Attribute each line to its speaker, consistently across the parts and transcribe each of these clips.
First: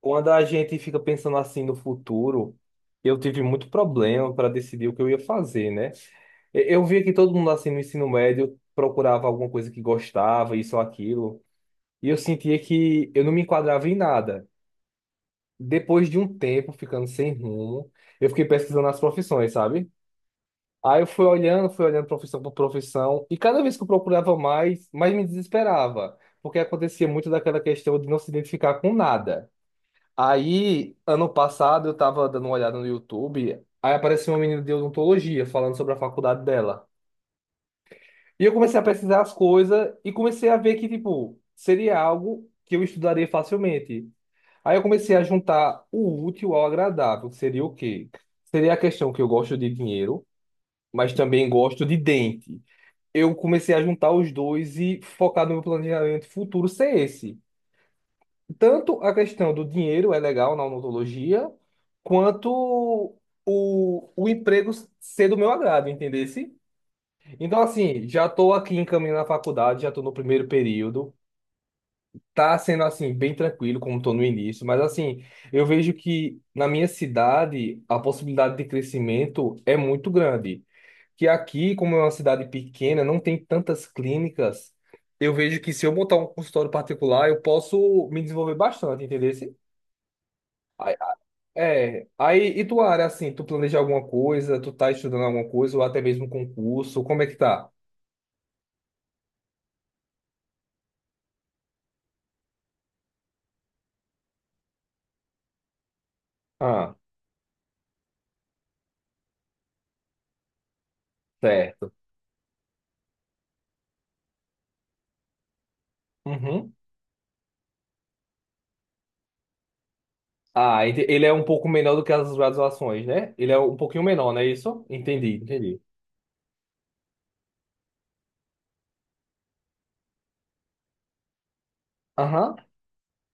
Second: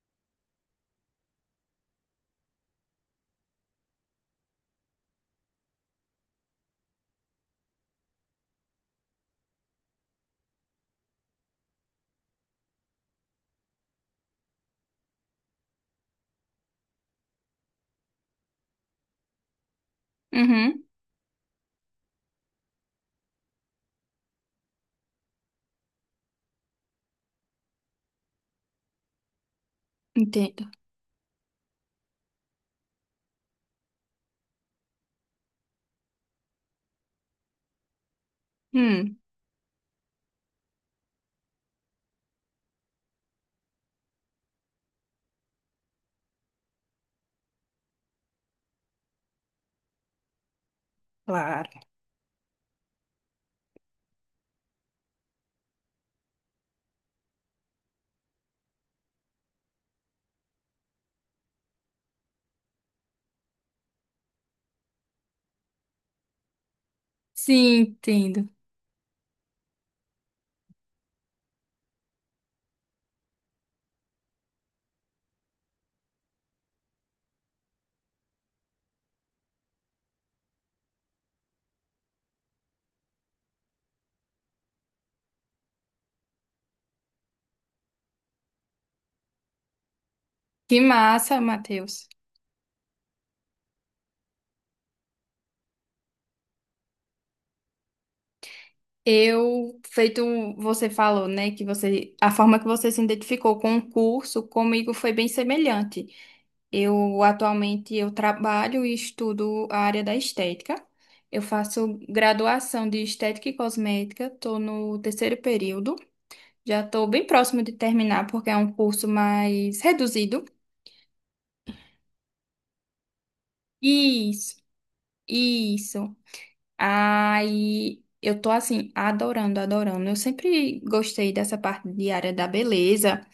Speaker 1: Quando a gente fica pensando assim no futuro, eu tive muito problema para decidir o que eu ia fazer, né? Eu via que todo mundo assim no ensino médio procurava alguma coisa que gostava, isso ou aquilo, e eu sentia que eu não me enquadrava em nada. Depois de um tempo ficando sem rumo, eu fiquei pesquisando as profissões, sabe?
Speaker 2: Uhum,
Speaker 1: Aí eu fui olhando profissão por profissão, e cada vez que eu procurava mais, mais me desesperava, porque acontecia muito daquela questão de não se identificar com nada.
Speaker 2: entendo.
Speaker 1: Aí, ano passado, eu tava dando uma olhada no YouTube, aí apareceu uma menina de odontologia falando sobre a faculdade dela. E eu comecei a
Speaker 2: Hum,
Speaker 1: pesquisar as coisas e comecei a ver que, tipo, seria algo que eu estudaria facilmente. Aí eu comecei a juntar o útil ao agradável, que seria o quê? Seria a questão que eu gosto de dinheiro, mas também gosto de dente. Eu comecei a juntar os dois e focar no meu planejamento futuro ser esse. Tanto a questão do dinheiro é legal na odontologia, quanto o emprego ser do meu agrado, entendesse? Então,
Speaker 2: sim,
Speaker 1: assim, já
Speaker 2: entendo.
Speaker 1: estou aqui encaminhando a faculdade, já estou no primeiro período. Tá sendo assim, bem tranquilo, como estou no início, mas assim, eu vejo que na minha cidade a possibilidade de crescimento é muito grande. Que aqui, como é uma cidade pequena, não tem tantas clínicas. Eu vejo que se eu montar um consultório particular, eu posso me desenvolver bastante, entendeu?
Speaker 2: Que massa,
Speaker 1: É,
Speaker 2: Matheus.
Speaker 1: aí, e tua área, assim, tu planeja alguma coisa, tu tá estudando alguma coisa, ou até mesmo concurso, como é que tá?
Speaker 2: Eu, feito você falou, né, que a forma que você se identificou com o curso, comigo foi bem semelhante.
Speaker 1: Ah,
Speaker 2: Eu atualmente eu trabalho e estudo a área da estética. Eu
Speaker 1: certo.
Speaker 2: faço graduação de estética e cosmética, estou no terceiro período.
Speaker 1: Uhum.
Speaker 2: Já estou bem próximo de terminar porque é um curso mais reduzido.
Speaker 1: Ele é um pouco menor do que as graduações, né? Ele é um pouquinho menor, não é
Speaker 2: Isso,
Speaker 1: isso? Entendi. Entendi.
Speaker 2: isso. Aí eu tô assim, adorando. Eu sempre gostei dessa parte de área da
Speaker 1: Aham.
Speaker 2: beleza.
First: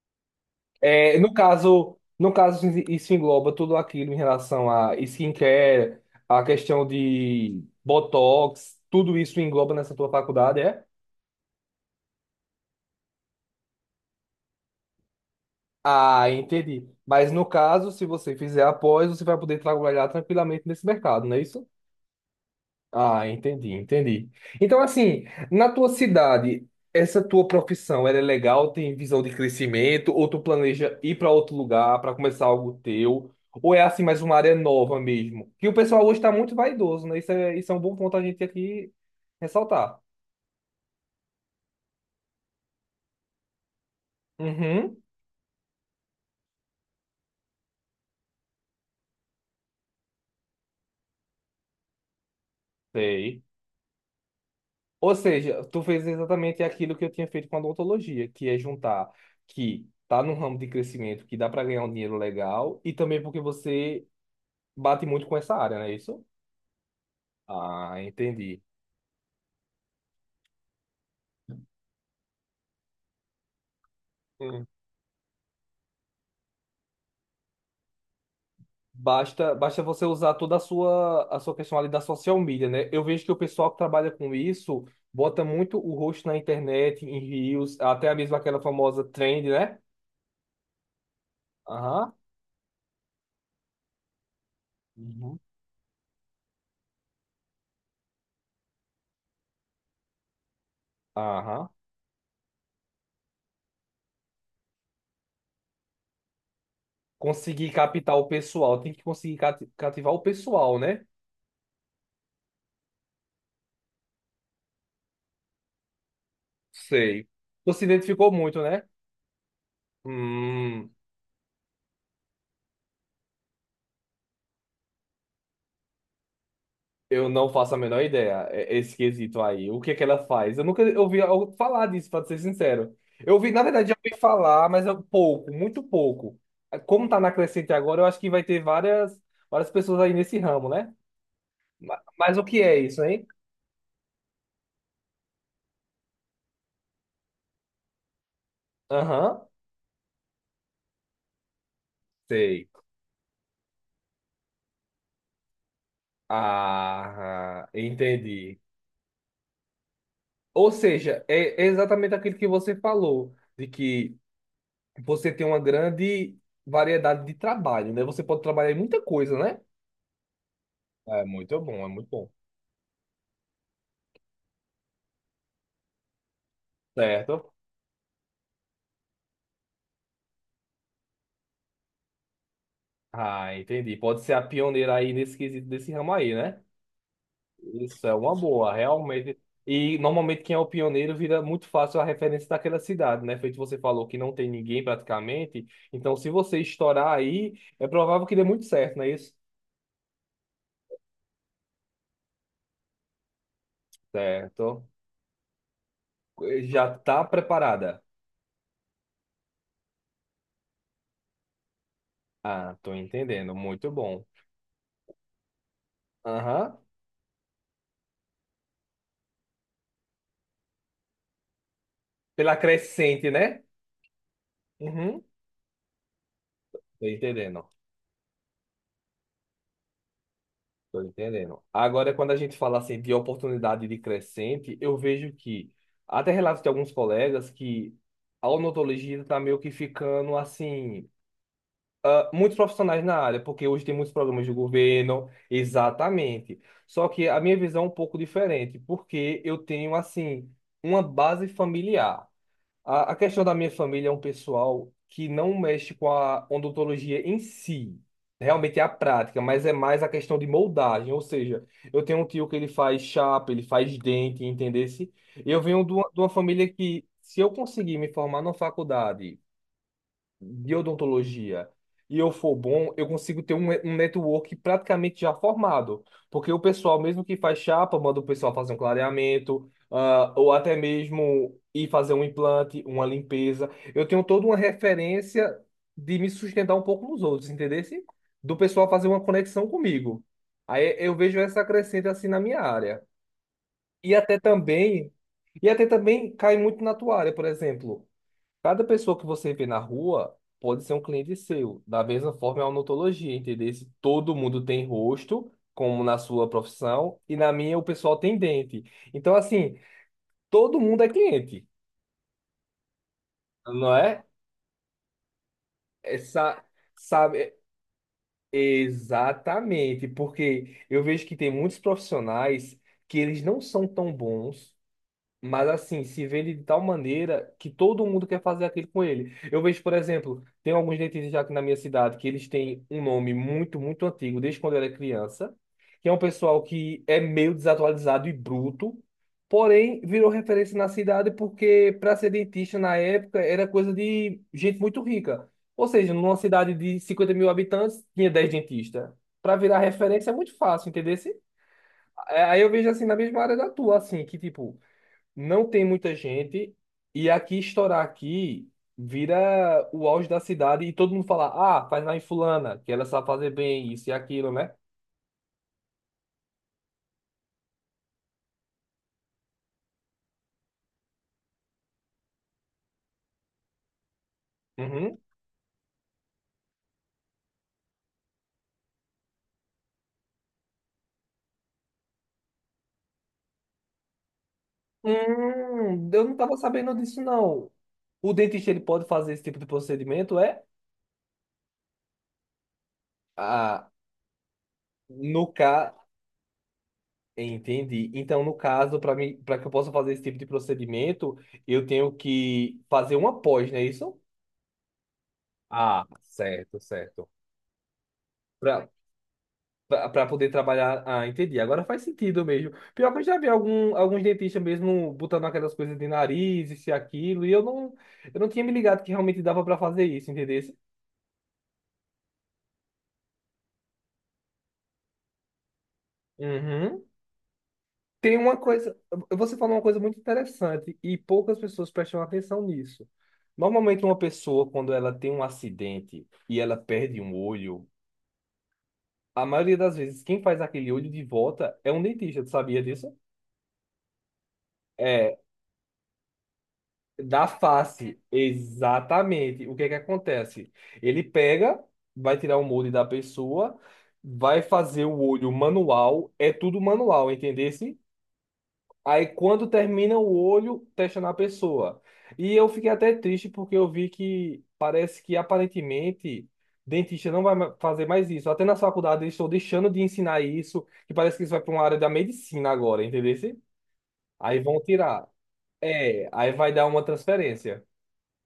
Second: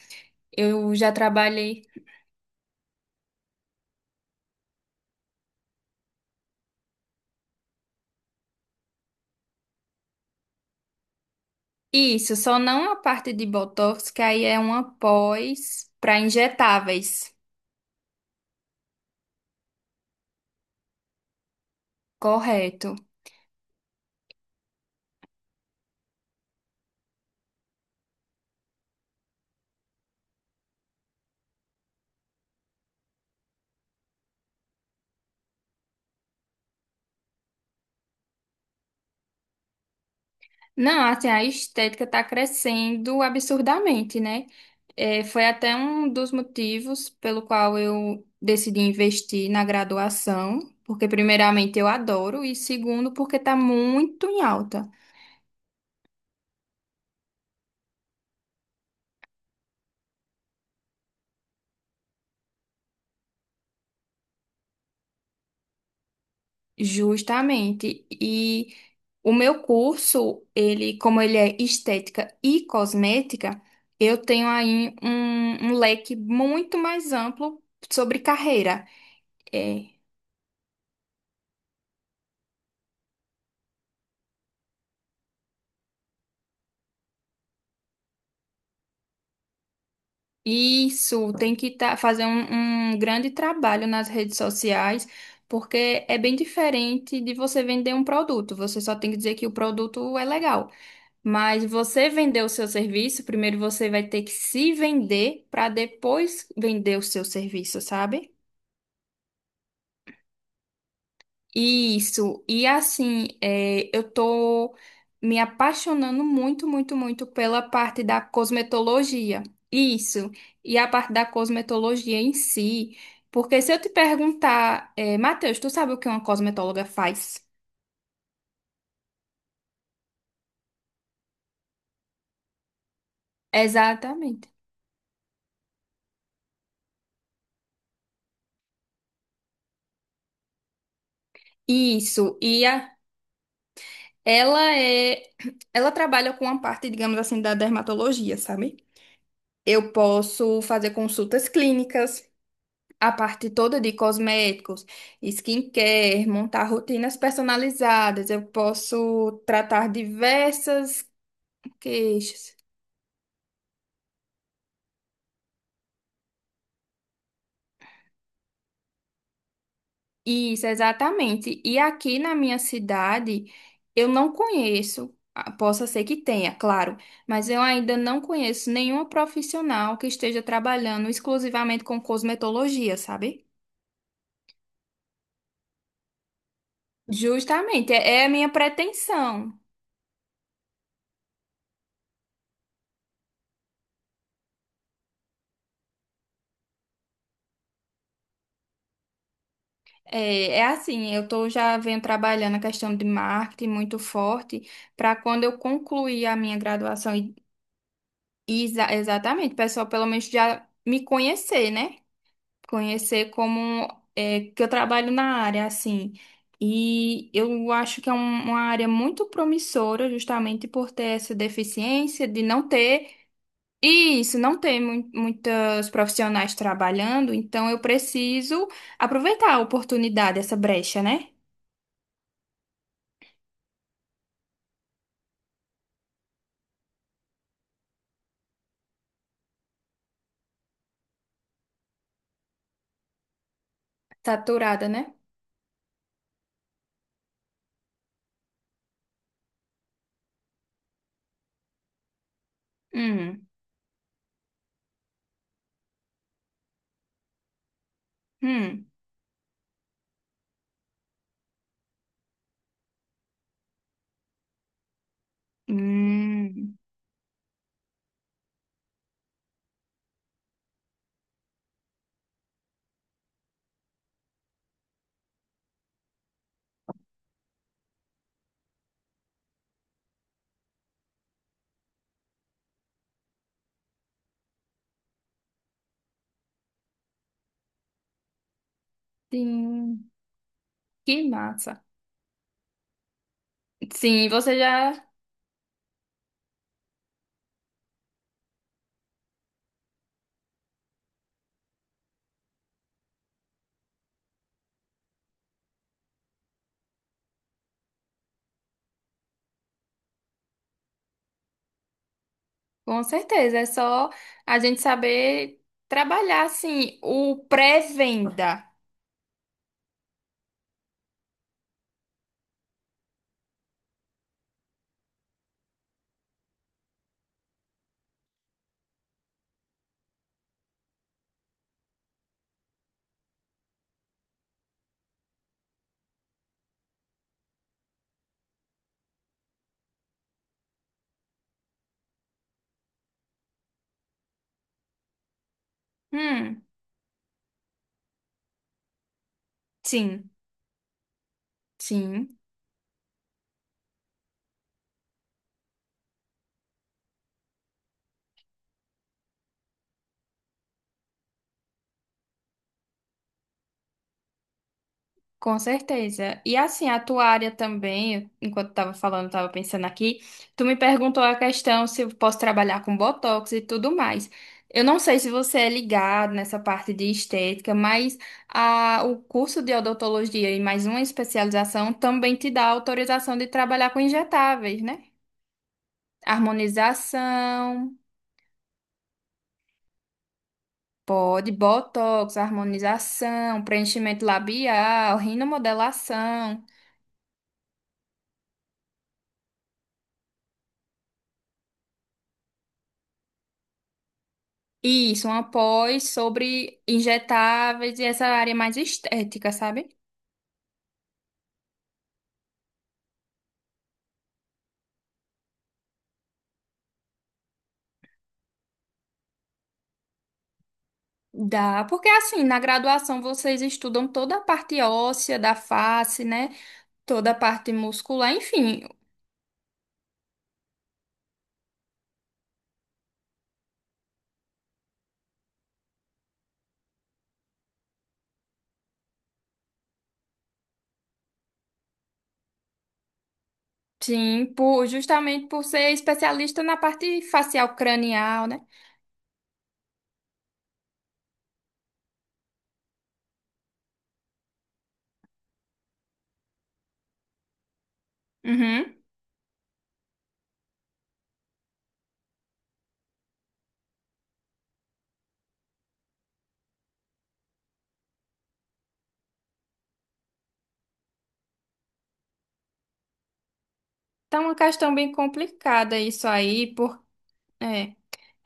Speaker 2: Eu já
Speaker 1: É, no
Speaker 2: trabalhei
Speaker 1: caso, no caso, isso engloba tudo aquilo em relação a skincare, a questão de botox, tudo isso engloba nessa tua faculdade, é?
Speaker 2: isso, só não a parte de botox, que aí é uma pós para
Speaker 1: Ah, entendi. Mas
Speaker 2: injetáveis.
Speaker 1: no caso, se você fizer após, você vai poder trabalhar tranquilamente nesse mercado, não é isso?
Speaker 2: Correto.
Speaker 1: Ah, entendi, entendi. Então, assim, na tua cidade, essa tua profissão, ela é legal? Tem visão de crescimento? Ou tu planeja ir para outro lugar para começar algo teu? Ou é assim mais uma área nova mesmo? Que o pessoal hoje está muito vaidoso, né? Isso é um bom ponto a gente aqui ressaltar.
Speaker 2: Não, assim, a estética tá crescendo absurdamente, né?
Speaker 1: Uhum,
Speaker 2: É, foi até um dos motivos pelo qual eu decidi investir na graduação, porque primeiramente eu adoro e segundo porque
Speaker 1: sei.
Speaker 2: tá muito em alta.
Speaker 1: Ou seja, tu fez exatamente aquilo que eu tinha feito com a odontologia, que é juntar que tá num ramo de crescimento que dá para ganhar um dinheiro legal e também porque você bate muito com essa área, não é isso? Ah,
Speaker 2: Justamente.
Speaker 1: entendi.
Speaker 2: E o meu curso, ele, como ele é estética e cosmética, eu tenho
Speaker 1: Hum.
Speaker 2: aí um leque muito mais amplo sobre carreira.
Speaker 1: Basta, basta
Speaker 2: É,
Speaker 1: você usar toda a sua questão ali da social media, né? Eu vejo que o pessoal que trabalha com isso bota muito o rosto na internet, em reels, até mesmo aquela famosa trend, né?
Speaker 2: isso, tem que tá,
Speaker 1: Aham.
Speaker 2: fazer um grande trabalho nas redes sociais,
Speaker 1: Uhum.
Speaker 2: porque é bem diferente de você vender um produto. Você só tem que dizer que o produto é legal. Mas
Speaker 1: Aham.
Speaker 2: você vender o seu serviço, primeiro você vai ter que se vender para depois vender o seu
Speaker 1: Conseguir
Speaker 2: serviço,
Speaker 1: captar o
Speaker 2: sabe?
Speaker 1: pessoal, tem que conseguir cativar o pessoal, né?
Speaker 2: Isso. E assim, é, eu tô me apaixonando muito
Speaker 1: Sei.
Speaker 2: pela
Speaker 1: Tu se
Speaker 2: parte da
Speaker 1: identificou muito, né?
Speaker 2: cosmetologia. Isso. E a
Speaker 1: Hum,
Speaker 2: parte da cosmetologia em si. Porque se eu te perguntar, é, Matheus, tu sabe o que uma cosmetóloga
Speaker 1: eu
Speaker 2: faz?
Speaker 1: não faço a menor ideia, esse quesito aí. O que é que ela faz? Eu nunca ouvi falar disso, pra ser sincero. Eu ouvi, na verdade, já ouvi
Speaker 2: Exatamente.
Speaker 1: falar, mas é pouco, muito pouco. É, como tá na crescente agora, eu acho que vai ter várias, várias pessoas aí nesse ramo, né? Mas,
Speaker 2: Isso.
Speaker 1: o que
Speaker 2: E
Speaker 1: é
Speaker 2: a
Speaker 1: isso, hein?
Speaker 2: ela é, ela trabalha com a parte, digamos assim, da dermatologia, sabe?
Speaker 1: Aham,
Speaker 2: Eu posso fazer consultas clínicas,
Speaker 1: sei.
Speaker 2: a parte toda de cosméticos, skincare, montar rotinas
Speaker 1: Ah,
Speaker 2: personalizadas. Eu
Speaker 1: entendi.
Speaker 2: posso tratar
Speaker 1: Ou
Speaker 2: diversas
Speaker 1: seja, é exatamente aquilo que
Speaker 2: queixas.
Speaker 1: você falou, de que você tem uma grande variedade de trabalho, né? Você pode trabalhar em muita coisa, né?
Speaker 2: Isso,
Speaker 1: É muito
Speaker 2: exatamente. E
Speaker 1: bom, é muito
Speaker 2: aqui
Speaker 1: bom.
Speaker 2: na minha cidade, eu não conheço, ah, possa ser que tenha, claro, mas
Speaker 1: Certo?
Speaker 2: eu ainda não conheço nenhuma profissional que esteja trabalhando exclusivamente com cosmetologia, sabe?
Speaker 1: Ah, entendi. Pode ser a pioneira aí nesse quesito desse ramo aí, né?
Speaker 2: Justamente,
Speaker 1: Isso é
Speaker 2: é a
Speaker 1: uma
Speaker 2: minha
Speaker 1: boa, realmente.
Speaker 2: pretensão.
Speaker 1: E normalmente quem é o pioneiro vira muito fácil a referência daquela cidade, né? Feito você falou que não tem ninguém praticamente. Então, se você estourar aí, é provável que dê muito certo, não é isso?
Speaker 2: É, é assim, eu tô já venho trabalhando a questão de marketing muito forte
Speaker 1: Certo.
Speaker 2: para quando eu concluir a minha
Speaker 1: Já
Speaker 2: graduação
Speaker 1: tá
Speaker 2: e,
Speaker 1: preparada.
Speaker 2: e exa- exatamente, o pessoal pelo menos já me conhecer, né?
Speaker 1: Ah, tô
Speaker 2: Conhecer
Speaker 1: entendendo.
Speaker 2: como
Speaker 1: Muito bom.
Speaker 2: é, que eu trabalho na área, assim.
Speaker 1: Aham.
Speaker 2: E eu acho que é um- uma área muito promissora, justamente por ter essa deficiência de
Speaker 1: Pela
Speaker 2: não ter,
Speaker 1: crescente, né?
Speaker 2: e isso, não ter mui-
Speaker 1: Uhum.
Speaker 2: muitos profissionais
Speaker 1: Tô
Speaker 2: trabalhando,
Speaker 1: entendendo.
Speaker 2: então eu preciso aproveitar a oportunidade, essa
Speaker 1: Tô
Speaker 2: brecha, né?
Speaker 1: entendendo. Agora, quando a gente fala assim de oportunidade de crescente, eu vejo que até relatos de alguns colegas que a odontologia está meio que ficando assim. Ah, muitos profissionais na área, porque hoje tem muitos programas do
Speaker 2: Saturada, né?
Speaker 1: governo, exatamente. Só que a minha visão é um pouco diferente, porque eu tenho, assim, uma base familiar. A questão
Speaker 2: Hum,
Speaker 1: da minha família é um pessoal que não mexe com a odontologia em si. Realmente é
Speaker 2: hum,
Speaker 1: a prática, mas é mais a questão de moldagem. Ou seja, eu tenho um tio que ele faz chapa, ele faz dente, entendesse? Eu venho de uma família
Speaker 2: hum,
Speaker 1: que, se eu conseguir me formar na faculdade de odontologia e eu for bom, eu consigo ter um network praticamente já formado. Porque o pessoal, mesmo que faz chapa, manda o pessoal fazer um clareamento, ah, ou até mesmo ir fazer um implante, uma limpeza. Eu tenho toda uma referência de me sustentar um pouco nos outros, entendesse? Do pessoal fazer uma conexão
Speaker 2: sim,
Speaker 1: comigo. Aí eu
Speaker 2: que
Speaker 1: vejo essa
Speaker 2: massa.
Speaker 1: crescente assim na minha área. E
Speaker 2: Sim,
Speaker 1: até
Speaker 2: você já.
Speaker 1: também, e até também cai muito na tua área, por exemplo. Cada pessoa que você vê na rua pode ser um cliente seu. Da mesma forma, é uma odontologia, entendeu? Se todo mundo tem rosto, como na sua profissão, e na minha o pessoal tem dente. Então, assim, todo mundo é cliente,
Speaker 2: Com certeza, é
Speaker 1: não
Speaker 2: só
Speaker 1: é?
Speaker 2: a gente saber trabalhar
Speaker 1: Essa,
Speaker 2: assim o
Speaker 1: sabe, é,
Speaker 2: pré-venda.
Speaker 1: exatamente, porque eu vejo que tem muitos profissionais que eles não são tão bons. Mas assim, se vê ele de tal maneira que todo mundo quer fazer aquilo com ele. Eu vejo, por exemplo, tem alguns dentistas já aqui na minha cidade que eles têm um nome muito, muito antigo, desde quando eu era criança, que é um pessoal que é meio desatualizado e bruto, porém virou referência na cidade porque para ser dentista na época era coisa de gente muito rica. Ou seja, numa
Speaker 2: Hum,
Speaker 1: cidade de 50.000 habitantes, tinha 10 dentistas. Para virar referência
Speaker 2: sim,
Speaker 1: é muito fácil, entendeu?
Speaker 2: sim,
Speaker 1: Aí eu vejo assim na mesma área da tua, assim, que tipo não tem muita gente e aqui estourar aqui vira o auge da cidade e todo mundo fala, ah, faz lá em fulana, que ela sabe fazer bem isso e aquilo, né?
Speaker 2: com certeza. E assim, a tua área também, enquanto estava falando, estava pensando aqui, tu me perguntou a questão se eu posso trabalhar com botox e tudo mais. Eu não
Speaker 1: Uhum.
Speaker 2: sei se você é ligado nessa parte de estética, mas a, o curso de odontologia e mais uma especialização também te dá autorização de trabalhar com injetáveis, né?
Speaker 1: Eu não tava sabendo disso, não.
Speaker 2: Harmonização.
Speaker 1: O dentista, ele pode fazer esse tipo de procedimento, é?
Speaker 2: Pode botox, harmonização,
Speaker 1: Ah,
Speaker 2: preenchimento labial,
Speaker 1: no caso...
Speaker 2: rinomodelação.
Speaker 1: Entendi. Então, no caso, para mim, para que eu possa fazer esse tipo de procedimento, eu tenho que fazer uma pós, não é isso?
Speaker 2: Isso, uma
Speaker 1: Ah,
Speaker 2: pós
Speaker 1: certo,
Speaker 2: sobre
Speaker 1: certo.
Speaker 2: injetáveis e essa área mais
Speaker 1: Pra-
Speaker 2: estética, sabe?
Speaker 1: pra poder trabalhar. Ah, entendi. Agora faz sentido mesmo. Pior que eu já vi alguns dentistas mesmo botando aquelas coisas de nariz, isso e aquilo, e eu não tinha me ligado que realmente dava pra fazer isso, entendeu?
Speaker 2: Dá, porque assim, na graduação vocês estudam toda a parte óssea da face, né?
Speaker 1: Uhum.
Speaker 2: Toda a parte muscular,
Speaker 1: Tem uma
Speaker 2: enfim.
Speaker 1: coisa, você falou uma coisa muito interessante e poucas pessoas prestam atenção nisso. Normalmente uma pessoa, quando ela tem um acidente e ela perde um olho, a maioria das vezes quem faz aquele olho de volta é um dentista, tu sabia disso?
Speaker 2: Sim, por,
Speaker 1: É,
Speaker 2: justamente por ser especialista na parte
Speaker 1: da
Speaker 2: facial
Speaker 1: face,
Speaker 2: cranial, né?
Speaker 1: exatamente. O que é que acontece? Ele pega, vai tirar o molde da pessoa, vai fazer o olho manual, é tudo manual, entendesse?
Speaker 2: Uhum.
Speaker 1: Aí quando termina o olho, testa na pessoa. E eu fiquei até triste porque eu vi que parece que aparentemente dentista não vai fazer mais isso. Até na faculdade eles estão deixando de ensinar isso, que parece que isso vai para uma área da medicina agora, entendesse?
Speaker 2: Tá uma
Speaker 1: Aí vão
Speaker 2: questão bem
Speaker 1: tirar.
Speaker 2: complicada isso
Speaker 1: É, aí vai
Speaker 2: aí,
Speaker 1: dar
Speaker 2: por,
Speaker 1: uma transferência.
Speaker 2: é.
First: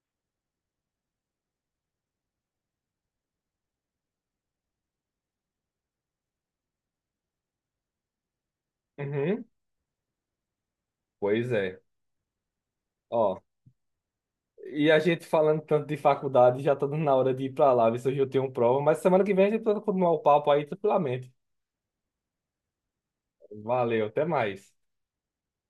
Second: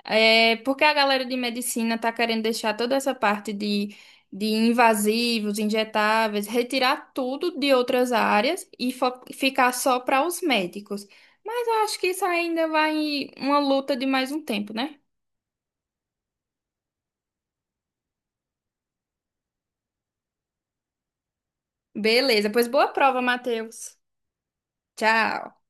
Speaker 2: É porque a galera de medicina está querendo deixar toda essa parte de invasivos, injetáveis, retirar tudo de outras áreas e fo-
Speaker 1: Uhum.
Speaker 2: ficar só para os médicos.
Speaker 1: Pois
Speaker 2: Mas eu
Speaker 1: é.
Speaker 2: acho que isso ainda vai
Speaker 1: Ó,
Speaker 2: uma luta de mais um tempo,
Speaker 1: e
Speaker 2: né?
Speaker 1: a gente falando tanto de faculdade, já tá dando na hora de ir pra lá, ver se hoje eu tenho prova, mas semana que vem a gente pode continuar o papo aí tranquilamente.
Speaker 2: Beleza, pois boa prova, Matheus.
Speaker 1: Valeu, até mais.
Speaker 2: Tchau.